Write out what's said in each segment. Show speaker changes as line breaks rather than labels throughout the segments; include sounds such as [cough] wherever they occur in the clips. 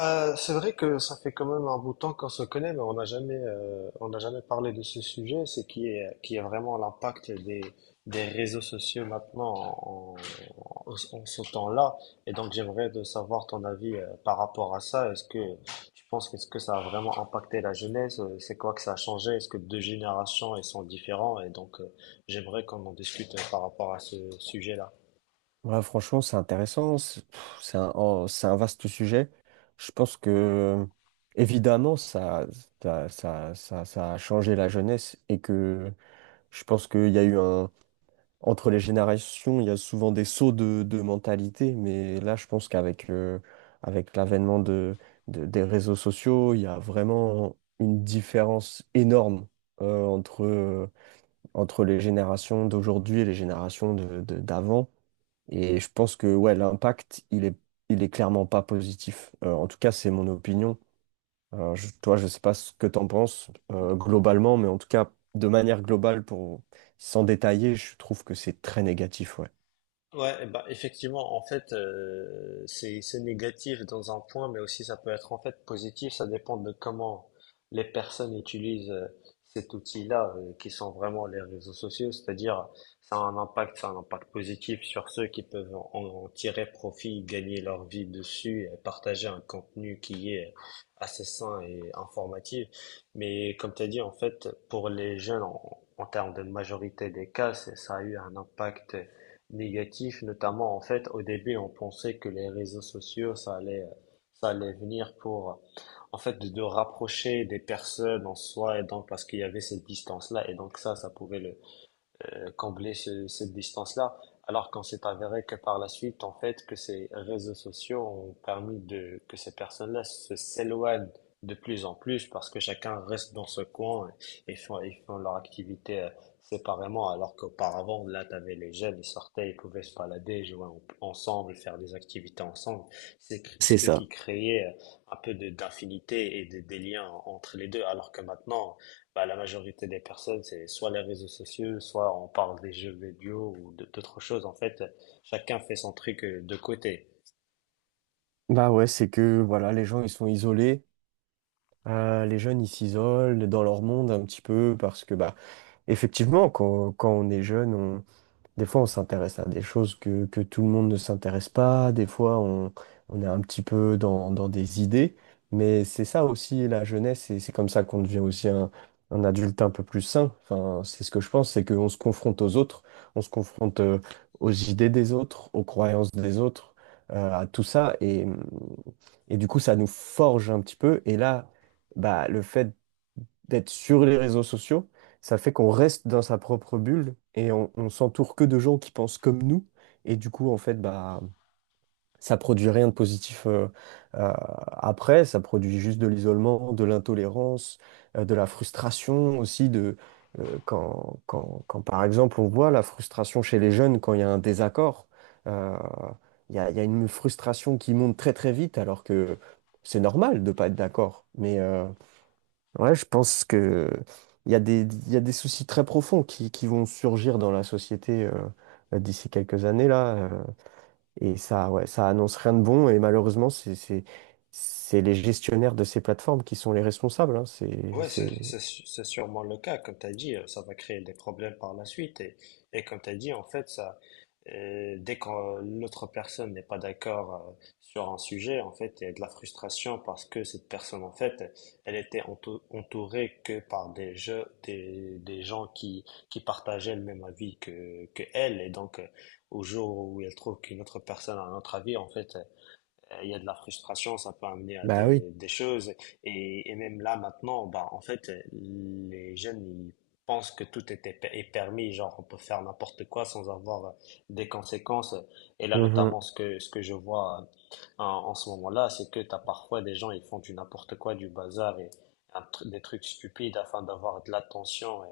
C'est vrai que ça fait quand même un bout de temps qu'on se connaît, mais on n'a jamais parlé de ce sujet, qui est vraiment l'impact des réseaux sociaux maintenant en, en ce temps-là. Et donc j'aimerais de savoir ton avis, par rapport à ça. Est-ce que tu penses ce que ça a vraiment impacté la jeunesse? C'est quoi que ça a changé? Est-ce que deux générations elles sont différentes? J'aimerais qu'on en discute, par rapport à ce sujet-là.
Ouais, franchement, c'est intéressant. C'est pff, c'est un, oh, c'est un vaste sujet. Je pense que, évidemment, ça a changé la jeunesse et que je pense qu'il y a eu un. Entre les générations, il y a souvent des sauts de mentalité. Mais là, je pense qu'avec avec l'avènement des réseaux sociaux, il y a vraiment une différence énorme euh, entre, euh, entre les générations d'aujourd'hui et les générations d'avant. Et je pense que ouais, l'impact, il est clairement pas positif. En tout cas, c'est mon opinion. Toi, je sais pas ce que tu en penses globalement, mais en tout cas, de manière globale, pour sans détailler, je trouve que c'est très négatif, ouais.
Ouais, bah effectivement, en fait, c'est négatif dans un point, mais aussi ça peut être en fait positif. Ça dépend de comment les personnes utilisent, cet outil-là, qui sont vraiment les réseaux sociaux. C'est-à-dire, ça a un impact positif sur ceux qui peuvent en tirer profit, gagner leur vie dessus, et partager un contenu qui est assez sain et informatif. Mais comme tu as dit, en fait, pour les jeunes, en termes de majorité des cas, ça a eu un impact négatif, notamment en fait au début on pensait que les réseaux sociaux ça allait venir pour en fait de rapprocher des personnes en soi et donc parce qu'il y avait cette distance-là et donc ça pouvait le combler cette distance-là. Alors qu'on s'est avéré que par la suite, en fait, que ces réseaux sociaux ont permis de, que ces personnes-là se s'éloignent de plus en plus parce que chacun reste dans ce coin et font leur activité séparément. Alors qu'auparavant, là, t'avais les jeunes, ils sortaient, ils pouvaient se balader, jouer ensemble, faire des activités ensemble.
C'est
Ce qui
ça.
créait un peu d'affinité et des liens entre les deux. Alors que maintenant, bah, la majorité des personnes, c'est soit les réseaux sociaux, soit on parle des jeux vidéo ou d'autres choses. En fait, chacun fait son truc de côté.
Bah ouais, c'est que voilà, les gens ils sont isolés. Les jeunes ils s'isolent dans leur monde un petit peu parce que bah effectivement quand on est jeune. Des fois, on s'intéresse à des choses que tout le monde ne s'intéresse pas. Des fois, on est un petit peu dans des idées. Mais c'est ça aussi, la jeunesse, et c'est comme ça qu'on devient aussi un adulte un peu plus sain. Enfin, c'est ce que je pense, c'est qu'on se confronte aux autres, on se confronte aux idées des autres, aux croyances des autres, à tout ça. Et du coup, ça nous forge un petit peu. Et là, bah, le fait d'être sur les réseaux sociaux, ça fait qu'on reste dans sa propre bulle et on s'entoure que de gens qui pensent comme nous. Et du coup, en fait, bah, ça produit rien de positif après. Ça produit juste de l'isolement, de l'intolérance, de la frustration aussi. Quand, par exemple, on voit la frustration chez les jeunes quand il y a un désaccord, euh, il y a une frustration qui monte très très vite alors que c'est normal de pas être d'accord. Mais, ouais, je pense que il y a des soucis très profonds qui vont surgir dans la société d'ici quelques années là, et ça, ouais, ça annonce rien de bon. Et malheureusement, c'est les gestionnaires de ces plateformes qui sont les responsables. Hein.
Ouais,
C'est...
c'est sûrement le cas, comme tu as dit, ça va créer des problèmes par la suite. Et comme tu as dit, en fait, dès que l'autre personne n'est pas d'accord sur un sujet, en fait, il y a de la frustration parce que cette personne, en fait, elle était entourée que par des gens qui partageaient le même avis que elle. Et donc, au jour où elle trouve qu'une autre personne a un autre avis, en fait, il y a de la frustration, ça peut amener à
Bah oui.
des choses. Et même là, maintenant, bah, en fait, les jeunes, ils pensent que est permis, genre on peut faire n'importe quoi sans avoir des conséquences. Et là,
Mhm,
notamment, ce que je vois, en ce moment-là, c'est que tu as parfois des gens, ils font du n'importe quoi, du bazar et des trucs stupides afin d'avoir de l'attention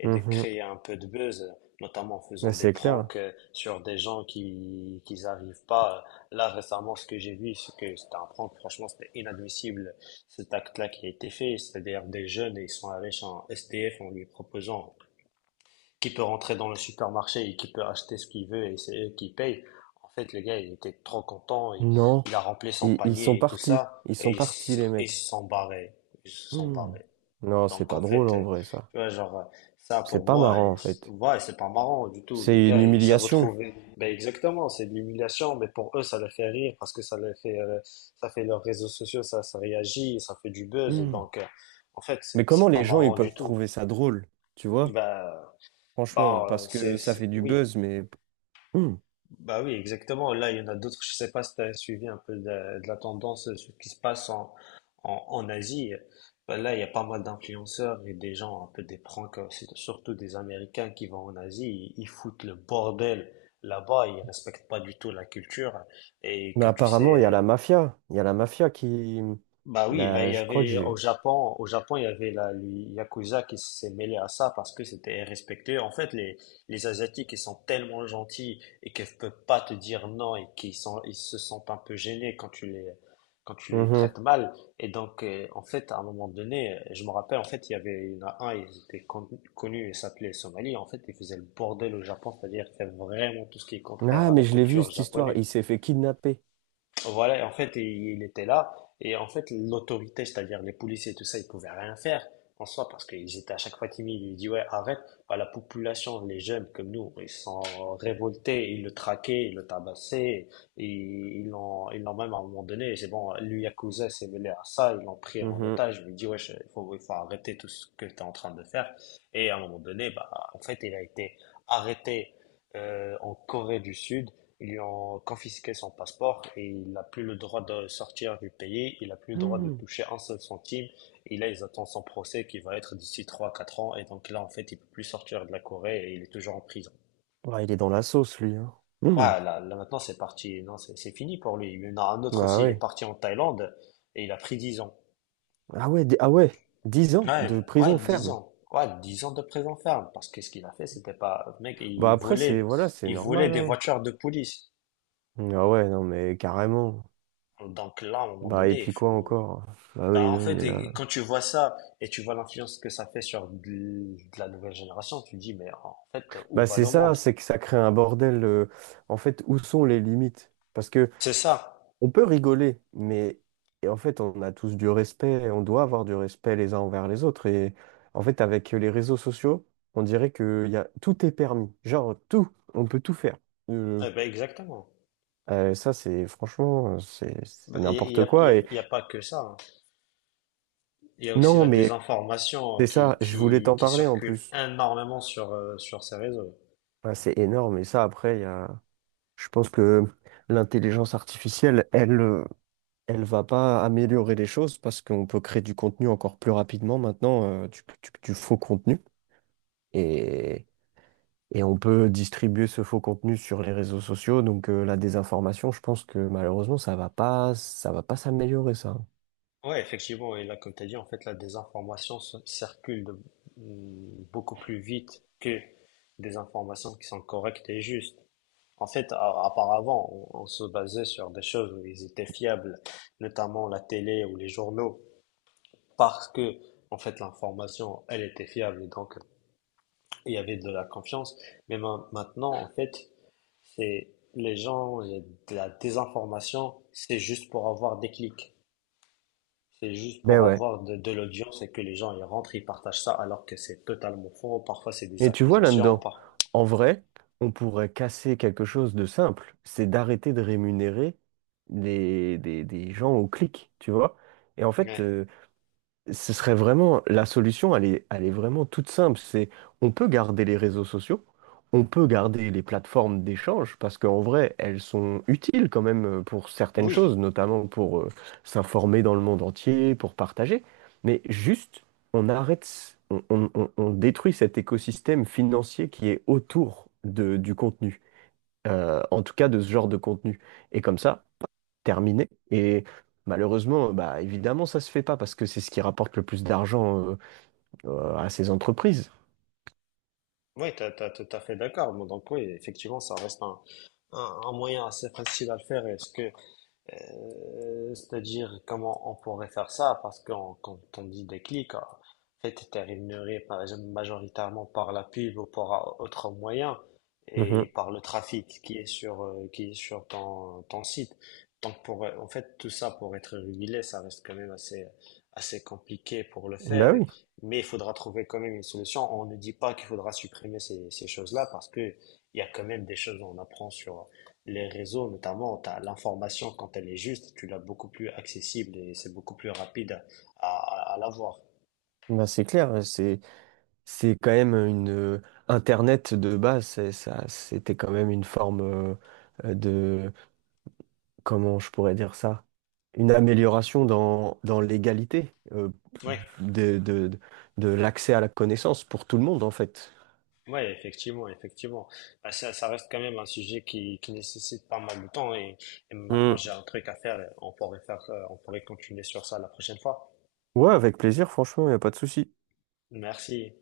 et de
mhm.
créer un peu de buzz, notamment en faisant
Ouais,
des
c'est clair.
pranks sur des gens qui n'arrivent pas. Là, récemment, ce que j'ai vu, c'est que c'était un prank. Franchement, c'était inadmissible cet acte-là qui a été fait. C'est-à-dire des jeunes, et ils sont allés chez un SDF en lui proposant qui peut rentrer dans le supermarché et qui peut acheter ce qu'il veut et c'est eux qui payent. En fait, le gars, il était trop content.
Non,
Il a rempli son
ils sont
panier et tout
partis.
ça.
Ils
Et
sont partis, les
ils
mecs.
se sont barrés. Ils se sont
Hmm.
barrés.
Non, c'est
Donc
pas
en
drôle
fait,
en vrai, ça.
tu vois, genre, ça
C'est
pour
pas
moi,
marrant en fait.
ouais, c'est pas marrant du tout. Le
C'est une
gars, il s'est
humiliation.
retrouvé. Ben exactement, c'est de l'humiliation, mais pour eux, ça les fait rire parce que ça les fait, ça fait leurs réseaux sociaux, ça réagit, ça fait du buzz, et
Hmm.
donc, en fait,
Mais
c'est
comment
c'est pas
les gens, ils
marrant du
peuvent
tout.
trouver ça drôle, tu vois?
Bah,
Franchement, parce que ça fait du
oui.
buzz, mais... [clears throat] Hmm.
Bah oui, exactement. Là, il y en a d'autres. Je sais pas si tu as suivi un peu de la tendance, ce qui se passe en Asie. Bah là, il y a pas mal d'influenceurs et des gens un peu des pranks, c'est surtout des Américains qui vont en Asie. Ils foutent le bordel là-bas. Ils respectent pas du tout la culture. Et
Mais
comme tu
apparemment, il y a
sais,
la mafia. Il y a la mafia qui...
bah oui, là il
Là,
y
je crois que
avait
j'ai...
Au Japon il y avait la le Yakuza qui s'est mêlé à ça parce que c'était respecté. En fait, les Asiatiques ils sont tellement gentils et qu'ils peuvent pas te dire non et qu'ils sont ils se sentent un peu gênés quand tu les
Mhm.
traites mal. Et donc en fait à un moment donné, je me rappelle en fait il y en a un ils étaient connus et s'appelait Somali. En fait ils faisaient le bordel au Japon, c'est-à-dire ils faisaient vraiment tout ce qui est contraire
Ah,
à
mais
la
je l'ai vu,
culture
cette histoire.
japonaise.
Il s'est fait kidnapper.
Voilà, et en fait, et il était là. Et en fait, l'autorité, c'est-à-dire les policiers et tout ça, ils pouvaient rien faire en soi parce qu'ils étaient à chaque fois timides. Ils disaient, ouais, arrête. Bah, la population, les jeunes comme nous, ils sont révoltés, ils le traquaient, ils le tabassaient. Et ils l'ont même à un moment donné, c'est bon, lui, Yakuza s'est mêlé à ça, ils l'ont pris en
Mhm.
otage. Ils lui dit, ouais, il faut arrêter tout ce que tu es en train de faire. Et à un moment donné, bah, en fait, il a été arrêté en Corée du Sud. Ils lui ont confisqué son passeport et il n'a plus le droit de sortir du pays, il n'a plus le droit de
Hmm.
toucher un seul centime. Et là, ils attendent son procès qui va être d'ici 3 4 ans. Et donc là, en fait, il peut plus sortir de la Corée et il est toujours en prison.
Ouais, il est dans la sauce, lui. Hein. Hmm.
Ah, là maintenant, c'est parti. Non, c'est fini pour lui. Il y en a un autre
Bah
aussi, il est
ouais.
parti en Thaïlande et il a pris 10 ans.
Ah ouais, ah ouais. 10 ans de prison ferme.
Ouais, 10 ans de prison ferme. Parce que ce qu'il a fait, c'était pas... Mec,
Bah après, c'est... Voilà, c'est
il volait
normal,
des
hein.
voitures de police.
Ah ouais, non, mais carrément.
Donc là, à un moment
Bah et
donné, il
puis quoi
faut...
encore? Bah oui,
Bah, en
non,
fait,
mais
et-
là...
et quand tu vois ça et tu vois l'influence que ça fait sur de la nouvelle génération, tu te dis, mais en fait, où
Bah
va
c'est
le
ça,
monde?
c'est que ça crée un bordel. En fait, où sont les limites? Parce que
C'est ça.
on peut rigoler, mais et en fait, on a tous du respect, on doit avoir du respect les uns envers les autres. Et en fait, avec les réseaux sociaux, on dirait que y a, tout est permis. Genre, tout, on peut tout faire. Euh,
Eh ben, exactement.
ça, c'est franchement, c'est
Bah,
n'importe quoi. Et
il y a pas que ça. Hein. Il y a aussi
non,
la
mais
désinformation
c'est ça, je voulais t'en
qui
parler en
circule
plus.
énormément sur, sur ces réseaux.
Ah, c'est énorme. Et ça, après, je pense que l'intelligence artificielle, elle va pas améliorer les choses parce qu'on peut créer du contenu encore plus rapidement maintenant, du faux contenu. Et, et on peut distribuer ce faux contenu sur les réseaux sociaux. Donc la désinformation, je pense que malheureusement, ça va pas s'améliorer, ça.
Ouais, effectivement. Et là, comme tu as dit, en fait, circule beaucoup plus vite que des informations qui sont correctes et justes. En fait, auparavant, on se basait sur des choses où ils étaient fiables, notamment la télé ou les journaux, parce que, en fait, l'information, elle était fiable et donc il y avait de la confiance. Mais maintenant, en fait, c'est les gens, il y a de la désinformation, c'est juste pour avoir des clics, c'est juste
Ben
pour
ouais.
avoir de l'audience et que les gens y rentrent, ils partagent ça, alors que c'est totalement faux. Parfois, c'est des
Et tu vois
accusations,
là-dedans,
par...
en vrai, on pourrait casser quelque chose de simple, c'est d'arrêter de rémunérer des gens au clic, tu vois. Et en fait,
Ouais.
ce serait vraiment la solution, elle est vraiment toute simple. C'est on peut garder les réseaux sociaux, on peut garder les plateformes d'échange parce qu'en vrai, elles sont utiles quand même pour certaines choses,
Oui.
notamment pour s'informer dans le monde entier, pour partager. Mais juste, on arrête, on détruit cet écosystème financier qui est autour du contenu, en tout cas de ce genre de contenu. Et comme ça, terminé. Et malheureusement, bah, évidemment, ça se fait pas parce que c'est ce qui rapporte le plus d'argent à ces entreprises.
Oui, t'as tout à fait d'accord. Bon, donc oui, effectivement, ça reste un moyen assez facile à le faire. Est-ce que c'est-à-dire comment on pourrait faire ça, parce que quand on dit déclic, en fait, tu es rémunéré par exemple majoritairement par la pub ou par autre moyen et
Mhm.
par le trafic qui est sur ton site. Donc pour, en fait, tout ça pour être régulé, ça reste quand même assez compliqué pour le
Bah
faire,
oui,
mais il faudra trouver quand même une solution. On ne dit pas qu'il faudra supprimer ces choses-là parce que il y a quand même des choses qu'on apprend sur, les réseaux notamment, t'as l'information quand elle est juste, tu l'as beaucoup plus accessible et c'est beaucoup plus rapide à l'avoir.
bah c'est clair, c'est quand même une Internet de base, ça c'était quand même une forme de comment je pourrais dire ça? Une amélioration dans l'égalité
Oui,
de, de, de l'accès à la connaissance pour tout le monde, en fait.
ouais, effectivement. Bah, ça reste quand même un sujet qui nécessite pas mal de temps et maintenant
Hmm.
j'ai un truc à faire, on pourrait continuer sur ça la prochaine fois.
Ouais, avec plaisir, franchement, il n'y a pas de souci.
Merci.